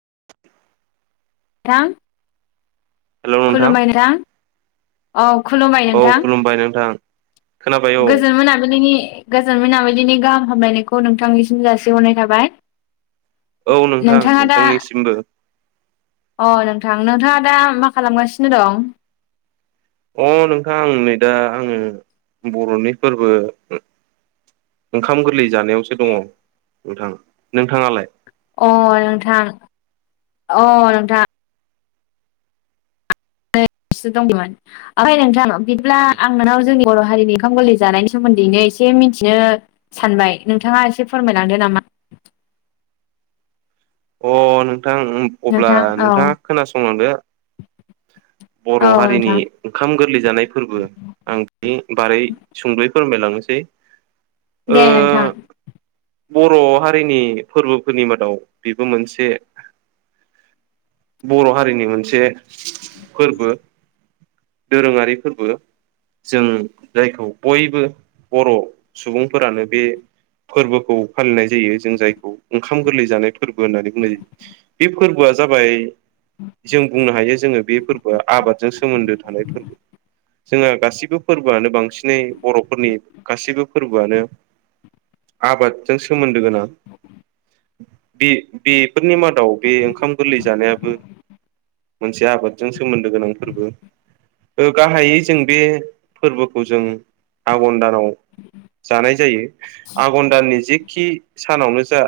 [inaudible] थां हेलौ नोंथां खुलुमबाय औ नोथां औ। खुलुमबाय नोंथां खुलुमबाय नोंथां खोनाबाय औ गोजोन मोनाबिलिनि। गोजोन मोनाबिलिनि गाहाम हामलायनायखौ नोंथांनिसिम जासिहरनाय थाबाय औ नोंथां नोंथाङा दा नोंथांनिसिमबो। अ नोंथां नोंथाङा दा मा खालामगासिनो दं? अ नोंथां आं नै दा आङो बर'नि फोरबो ओंखाम गोरलै जानायावसो दङ नोंथां नोंथाङालाय? अ नोंथां अ नोंथां। दे [unintelligible] दंमोन ओमफ्राय नोंथां बिदिब्ला आं नोंनाव जोंनि बर' हारिनि ओंखाम गोरलै जानाय सोमोन्दैनो एसे मिथिनो सानबाय नोंथाङा एसे फोरमायलांदो नामा? अ नोंथां अब्ला नोंथां औ नोंथाङा खोनासंलांदो [inaudible] बर' हारिनि नोंथां ओंखाम गोरलै जानाय फोरबो आं बेनि बारै सुंदयै फोरमायलांनोसै ओ दे नोंथां बर' हारिनि फोरबोफोरनि मादाव बेबो मोनसे बर' हारिनि मोनसे फोरबो दोरोङारि फोरबो जों जायखौ बयबो बर' सुबुंफोरानो बे फोरबोखौ फालिनाय जायो जों जायखौ ओंखाम गोरलै जानाय फोरबो होननानै बुंनाय जायो बे फोरबोआ जाबाय जों बुंनो हायो जोङो बे फोरबोआ आबादजों सोमोन्दो थानाय फोरबो जोंहा गासिबो फोरबोआनो बांसिनै बर'फोरनि गासिबो फोरबोआनो आबादजों सोमोन्दो गोनां। बे बेफोरनि मादाव बे ओंखाम गोरलै जानायाबो मोनसे आबादजों सोमोन्दो गोनां फोरबो। ओ गाहायै जों बे फोरबोखौ जों आघन दान नाव जानाय जायो आघन दाननि जेखि सानावनो जा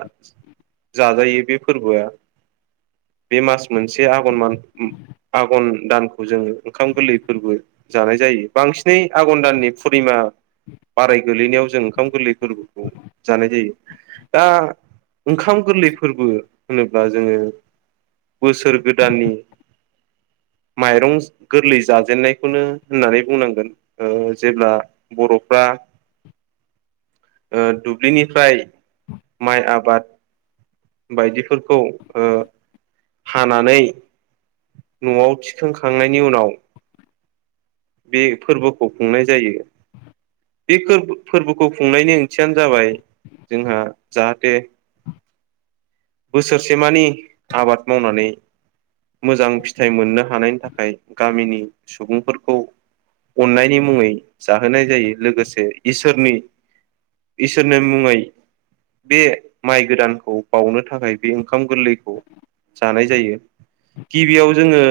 जाजायो बे फोरबोआ बे मास मोनसे आघन मान [unintelligible] आघन दानखौ जोङो ओंखाम गोरलै फोरबो जानाय जायो बांसिनै आघन दाननि पुर्निमा बाराय गोलैनायाव जों ओंखाम गोरलै फोरबोखौ जानाय जायो। दा ओंखाम गोरलै फोरबो होनोब्ला जोङो बोसोर गोदाननि माइरं गोरलै जाजेननायखौनो होननानै बुंनांगोन। ओ जेब्ला बर'फ्रा [inaudible] ओ दुब्लिनिफ्राय माइ आबाद बायदिफोरखौ ओ हानानै न'आव थिखांखांनायनि उनाव बे फोरबोखौ खुंनाय जायो। बे फोरबोखौ खुंनायनि ओंथियानो जाबाय जोंहा जाहाथे बोसोरसेमानि आबाद मावनानै मोजां फिथाइ मोननो हानायनि थाखाय गामिनि सुबुंफोरखौ अन्नायनि मुङै जाहोनाय जायो लोगोसे इसोरनि इसोरनो मुङै बे माइ गोदानखौ बाउनो थाखाय थाखाय बे ओंखाम गोरलैखौ जानाय जायो। गिबियाव जोङो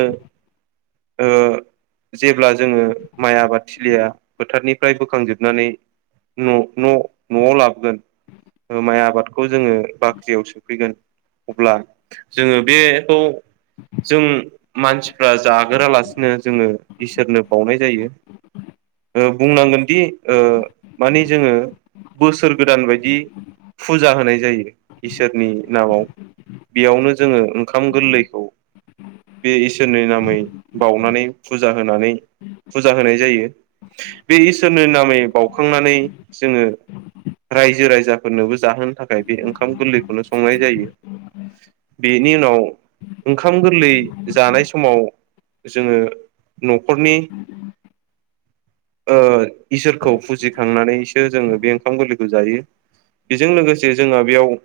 ओ [inaudible] [unintelligible] जेब्ला जोङो माइ आबादथिलिया फोथारनिफ्राय बोखांजोबनानै न' न' न'आव लाबोगोन माइ आबादखौ जोङो बाख्रियाव सो फैगोन अब्ला जोङो बेखौ जों मानसिफ्रा जागोरालासिनो जोङो इसोरनो बाउनाय जायो ओ बुंनांगोनदि ओ माने जोङो बोसोर गोदान बायदि फुजा होनाय जायो। इसो रनि नामाव बेयावनो जोङो ओंखाम गोरलैखौ बे इसोरनि नामै बाउनानै फुजा होनानै फुजा होनाय जायो। बे इसोरनि नामै बाउखांनानै जोङो रायजो राजाफोरनोबो जाहोनो थाखाय बे ओंखाम गोरलैखौनो संनाय जायो। बेनि उनाव ओंखाम गोरलै जानाय समाव जोङो न'खरनि ओ इसोरखौ फुजिखांनानैसो जोङो बे ओंखाम गोरलैखौ जायो। बेजों लोगोसे जोंहा बेयाव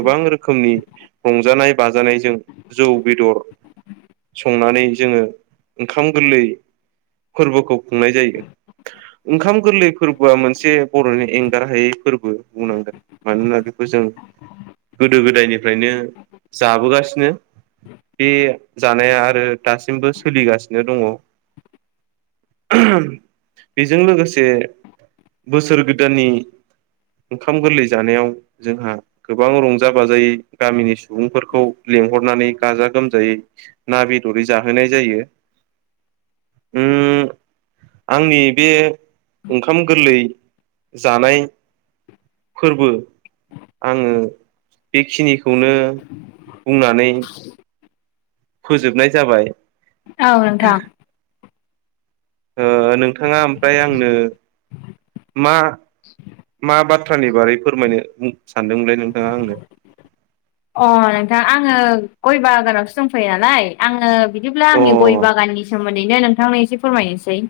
गोबां रोखोमनि रंजानाय बाजानायजों जौ, बेदर संनानै जोङो ओंखाम गोरलै फोरबोखौ खुंनाय जायो। ओंखाम गोरलै फोरबोआ मोनसे बर'नि एंगार हायै फोरबो बुंनांगोन मानोना जों गोदो गोदायनिफ्रायनो जाबोगासिनो बे जानाया आरो दासिमबो सोलिगासिनो दङ। बेजों लोगोसे बोसोर गोदाननि ओंखाम गोरलै जानायाव जोंहा गो गोबां रंजा बाजायै गामिनि सुबुंफोरखौ लेंहरनानै गाजा-गोमजायै ना, बेदर जाहोनाय जायो [inaudible] [unintelligible] ओम आंनि बे ओंखाम गोरलै जानाय फोरबो आङो बेखिनि खौनो बुंनानै फोजोबनाय जाबाय। औ नोथां ओ नोंथाङा ओमफ्राय आंनो मा मा बाथ्रानि बारै फोरमायनो सानदोंमोनलाय नोंथाङा आंनो अ नोंथां आङो गय बागानावसो दंफैयो नालाय आङो बि बिदिब्ला अ आंनि गय बागाननि सोमोन्दैनो नोंथांनो एसे फोरमायनोसै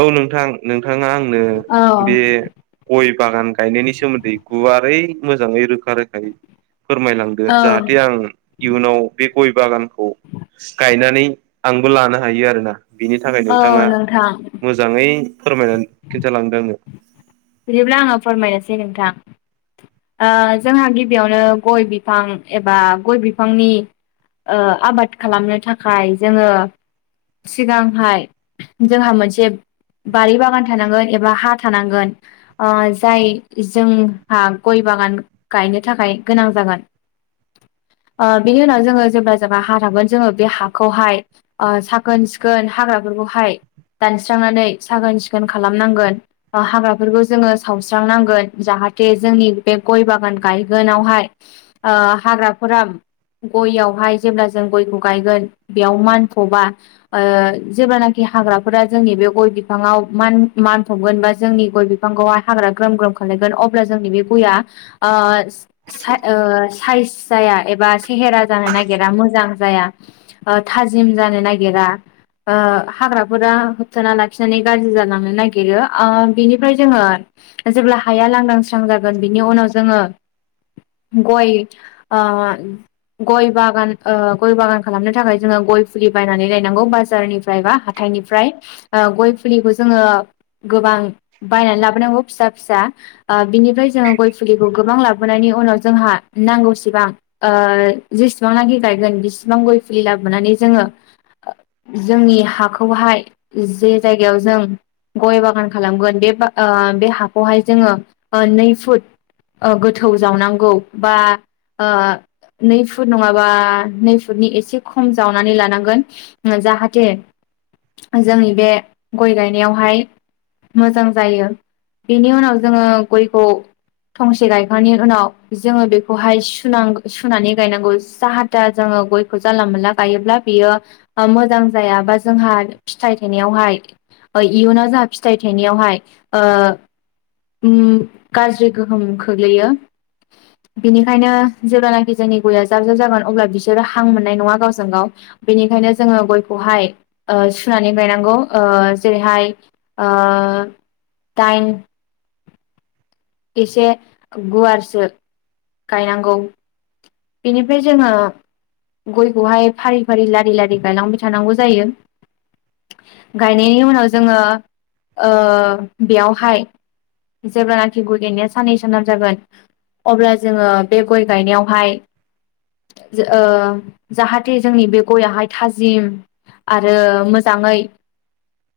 औ नोंथां नोंथाङा आंनो औ बे गय बागान गायनायनि सोमोन्दै गुवारै मोजाङै रोखा रोखायै फोरमायलांदो औ जाहाथे आं इयुनाव बे गय बागानखौ गायनानै आंबो लानो हायो आरोना बिनि थाखाय औ नोंथाङा नोंथां ै फोरमायनानै खिन्थालांदों आंनो बिदिब्ला आङो फोरमायनोसै नोंथां ओ जोंहा गिबियावनो गय बिफां एबा गय बिफांनि ओ आबाद खालामनो थाखाय जोङो सिगांहाय जोंहा मोनसे बारि बागान थानांगोन एबा हा थानांगोन ओ जाय जोंहा गय बागान गायनो थाखाय गोनां जागोन ओ बिनि उनाव जोङो जेब्ला जोंहा हा थागोन जोङो बे हाखौहाय ओ साखोन-सिखोन हाग्रा खौहाय दानस्रांनानै साखोन सिखोन खालामनांगोन बा हाग्राफोरखौ जोङो सावस्रांनांगोन जाहा थे जोंनि बे गय बागान गायगोनावहाय ओ हाग्राफोरा गययावहाय जेब्ला जों गयखौ गायगोन बेयाव मानथबा ओ जेब्लानोखि हाग्राफोरा जोंनि बे गय बिफाङाव मान-मानफबगोन बा जोंनि गय बिफांखौहाय हाग्रा ग्रोम ग्रोम खा लामगोन अब्ला जोंनि बे गया ओ सा साइस जाया एबा सेहेरा जानो नागिरा मो जां जाया थाजिम जानो नागिरा ओ हाग्राफोरा होबथाना लाखिनानै गाज्रि जालांनो नागिरो ओ बिनिफ्राय जोङो जेब्ला हाया लांदां स्रां जागोन बिनि उनाव जोङो गय ओ गय बागान ओ गय बागान खालामनो थाखाय जोङो गय फुलि बायनानै लायनांगौ बाजारनिफ्राय बा हाथाय फ्राय ओ गय फुलिखौ जोङो गोबां बायनानै लाबोनांगौ फिसा फिसा ओ बिनिफ्राय जों गय फुलिखौ गोबां लाबोनायनि उनाव जोंहा नांगौसेबां ओ जेसेबांनो गा गोन बेसेबां गय फुलि लाबोनानै जोङो जोंनि हाखौहाय जे जायगायाव जों गय बागान खालामगोन बे ओ बे हाखौहाय जोङो नै फुट ओ गोथौ जावनांगौ बा ओ नै फुट नङाबा नै फुटनि एसे खम जावनानै लानांगोन जाहाथे जोंनि बे गय गायनायावहाय मोजां जायो बेनि उनाव जोङो गयखौ थंसे गायखांनायनि उनाव जोङो बेखौहाय सुनांगौ सुनानै गायनांगौ जाहाथा जोङो गयखौ जानला मोनला गायोब्ला बियो मोजां जाया बा जोंहा फिथाइ थायनायावहाय इयुनाव जाहा फिथाइ थायनायावहाय ओ गाज्रि गोहोम खख्लैयो बिनिखायनो जेब्लानोखि जोंनि गया जाब जाब जागोन अब्ला बिसोरो हां मोननाय नङा गावजों गाव बेनि खायनो जोङो गयखौहाय सुनानै गायनांगौ ओ जेरैहाय ओ टाइन इसे गुवारसो गायनांगौ बेनिफ्राय जोङो गयखौहाय फारि फारि लारि लारि गायलांबाय थानांगौ जायो। गायनायनि उनाव जोङो ओ बेयावहाय जेब्लानाखि गय गायनाया साननै सानथाम जागोन अब्ला जों ङो बे गय गायनायावहाय ओ जाहाथे जोंनि बे गयाहाय थाजिम आरो मोजाङै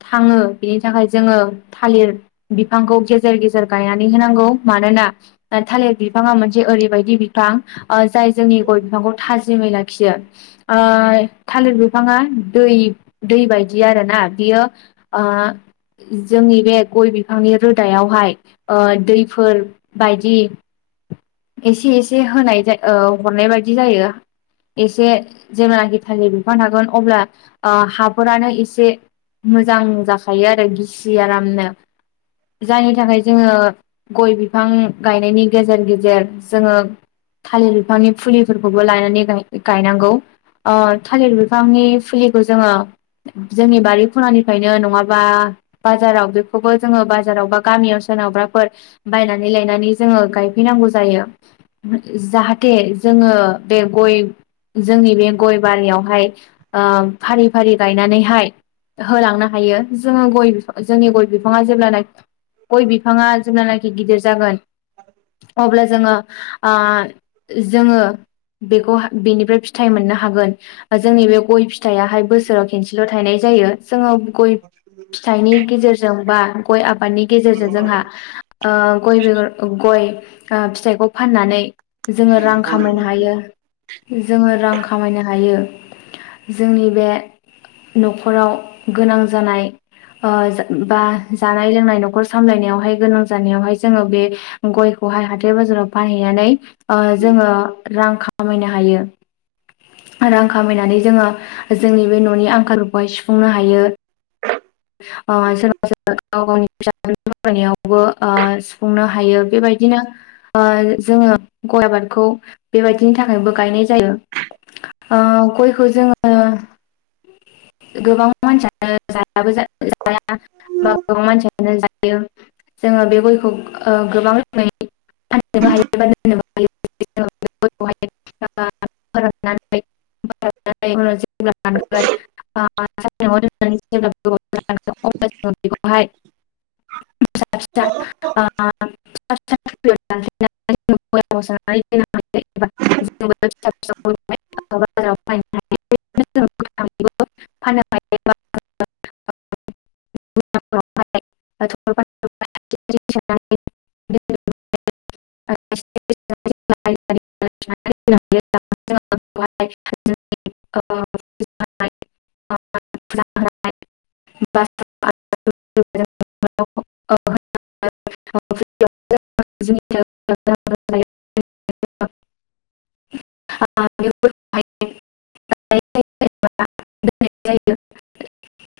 थाङो बिनि थाखाय जोङो थालिर बिफांखौ गेजेर गेजेर गायनानै होनांगौ। मानोना थालिर बिफाङा मोन से ओरैबायदि बिफां ओ जाय जोंनि गय बिफांखौ थाजिमै लाखियो ओ थालिर बिफाङा दै दै बायदि आरोना बियो ओ जोंनि बे गय बिफांनि रोदायावहाय ओ दैफोर बायदि एसे एसे होनाय ओ हरनाय बायदि जायो। एसे जेब्लानाखि थालिर बिफां थागोन अब्ला ओ हाफोरानो एसे मोजां जाखायो आरो गिसि आरामनो। जायनि थाखाय जोङो गय बिफां गायनायनि गेजेर गेजेर जोङो थालिर बिफांनि फुलिफोरखौबो लायनानै गाय गायनांगौ। ओ थालिर बिफांनि फुलिखौ जोङो जोंनि बारि खनानिफ्रायनो नङाबा बाजाराव बेखौबो जोङो बाजाराव बा गामियावसो सोनावबाफोर बायनानै लायनानै जोङो गायफैनांगौ जायो। [unintelligible] जाहाथे जोङो बे गय जोंनि बे गय बारियावहाय ओ फारि फारि गायनानैहाय होलांनो हायो जोङो गय बिफ जोंनि गय बिफाङा जेब्लानाखि गय बिफाङा जेनालाखि गिदिर जागोन अब्ला जोङो आ जोङो बेखौ हा बेनिफ्राय फिथाइ मोननो हागोन जोंनि बे गय फिथाइआहाय बोसोराव खेनसेल' थाइनाय जायो। जायो जोङो गय फिथाइनि गेजेरजों बा गय आबादनि गेजेरजों जोंहा ओ गय बेगर गय फिथाइखौ फाननानै जोङो रां खामायनो हायो जोङो रां खामायनो हायो। जोंनि बे न'खराव गोनां जानाय बा जानाय लोंनाय न'खर सामलायनायावहाय गोनां जानायावहाय जोङो बे गयखौ हाथाय बाजाराव फानहैनानै ओ जोङो रां खामायनो हायो। रां खामायनानै जोङो जोंनि बे न'नि आंखालफोरखौहाय सुफुंनो हायो। ओ सोरबा सोरबा गाव गावनि फिसा फरायनायावबो सुफुंनो हायो। बेबायदिनो ओ जोङो गय आबादखौ बेबायदिनि थाखायबो गायनाय जायो। ओ गयखौ जोङो गोबां मानसियानो जायाबो जाया। बा गोबां मानसियानो जायो जोङो बे गयखौ ओ गोबां रोखोमै [unintelligible] [unintelligible] [unintelligible] [unintelligible] [unintelligible] [unintelligible] [unintelligible] [unintelligible] [unintelligible] [unintelligible] [unintelligible] [unintelligible] [unintelligible] [unintelligible] [unintelligible]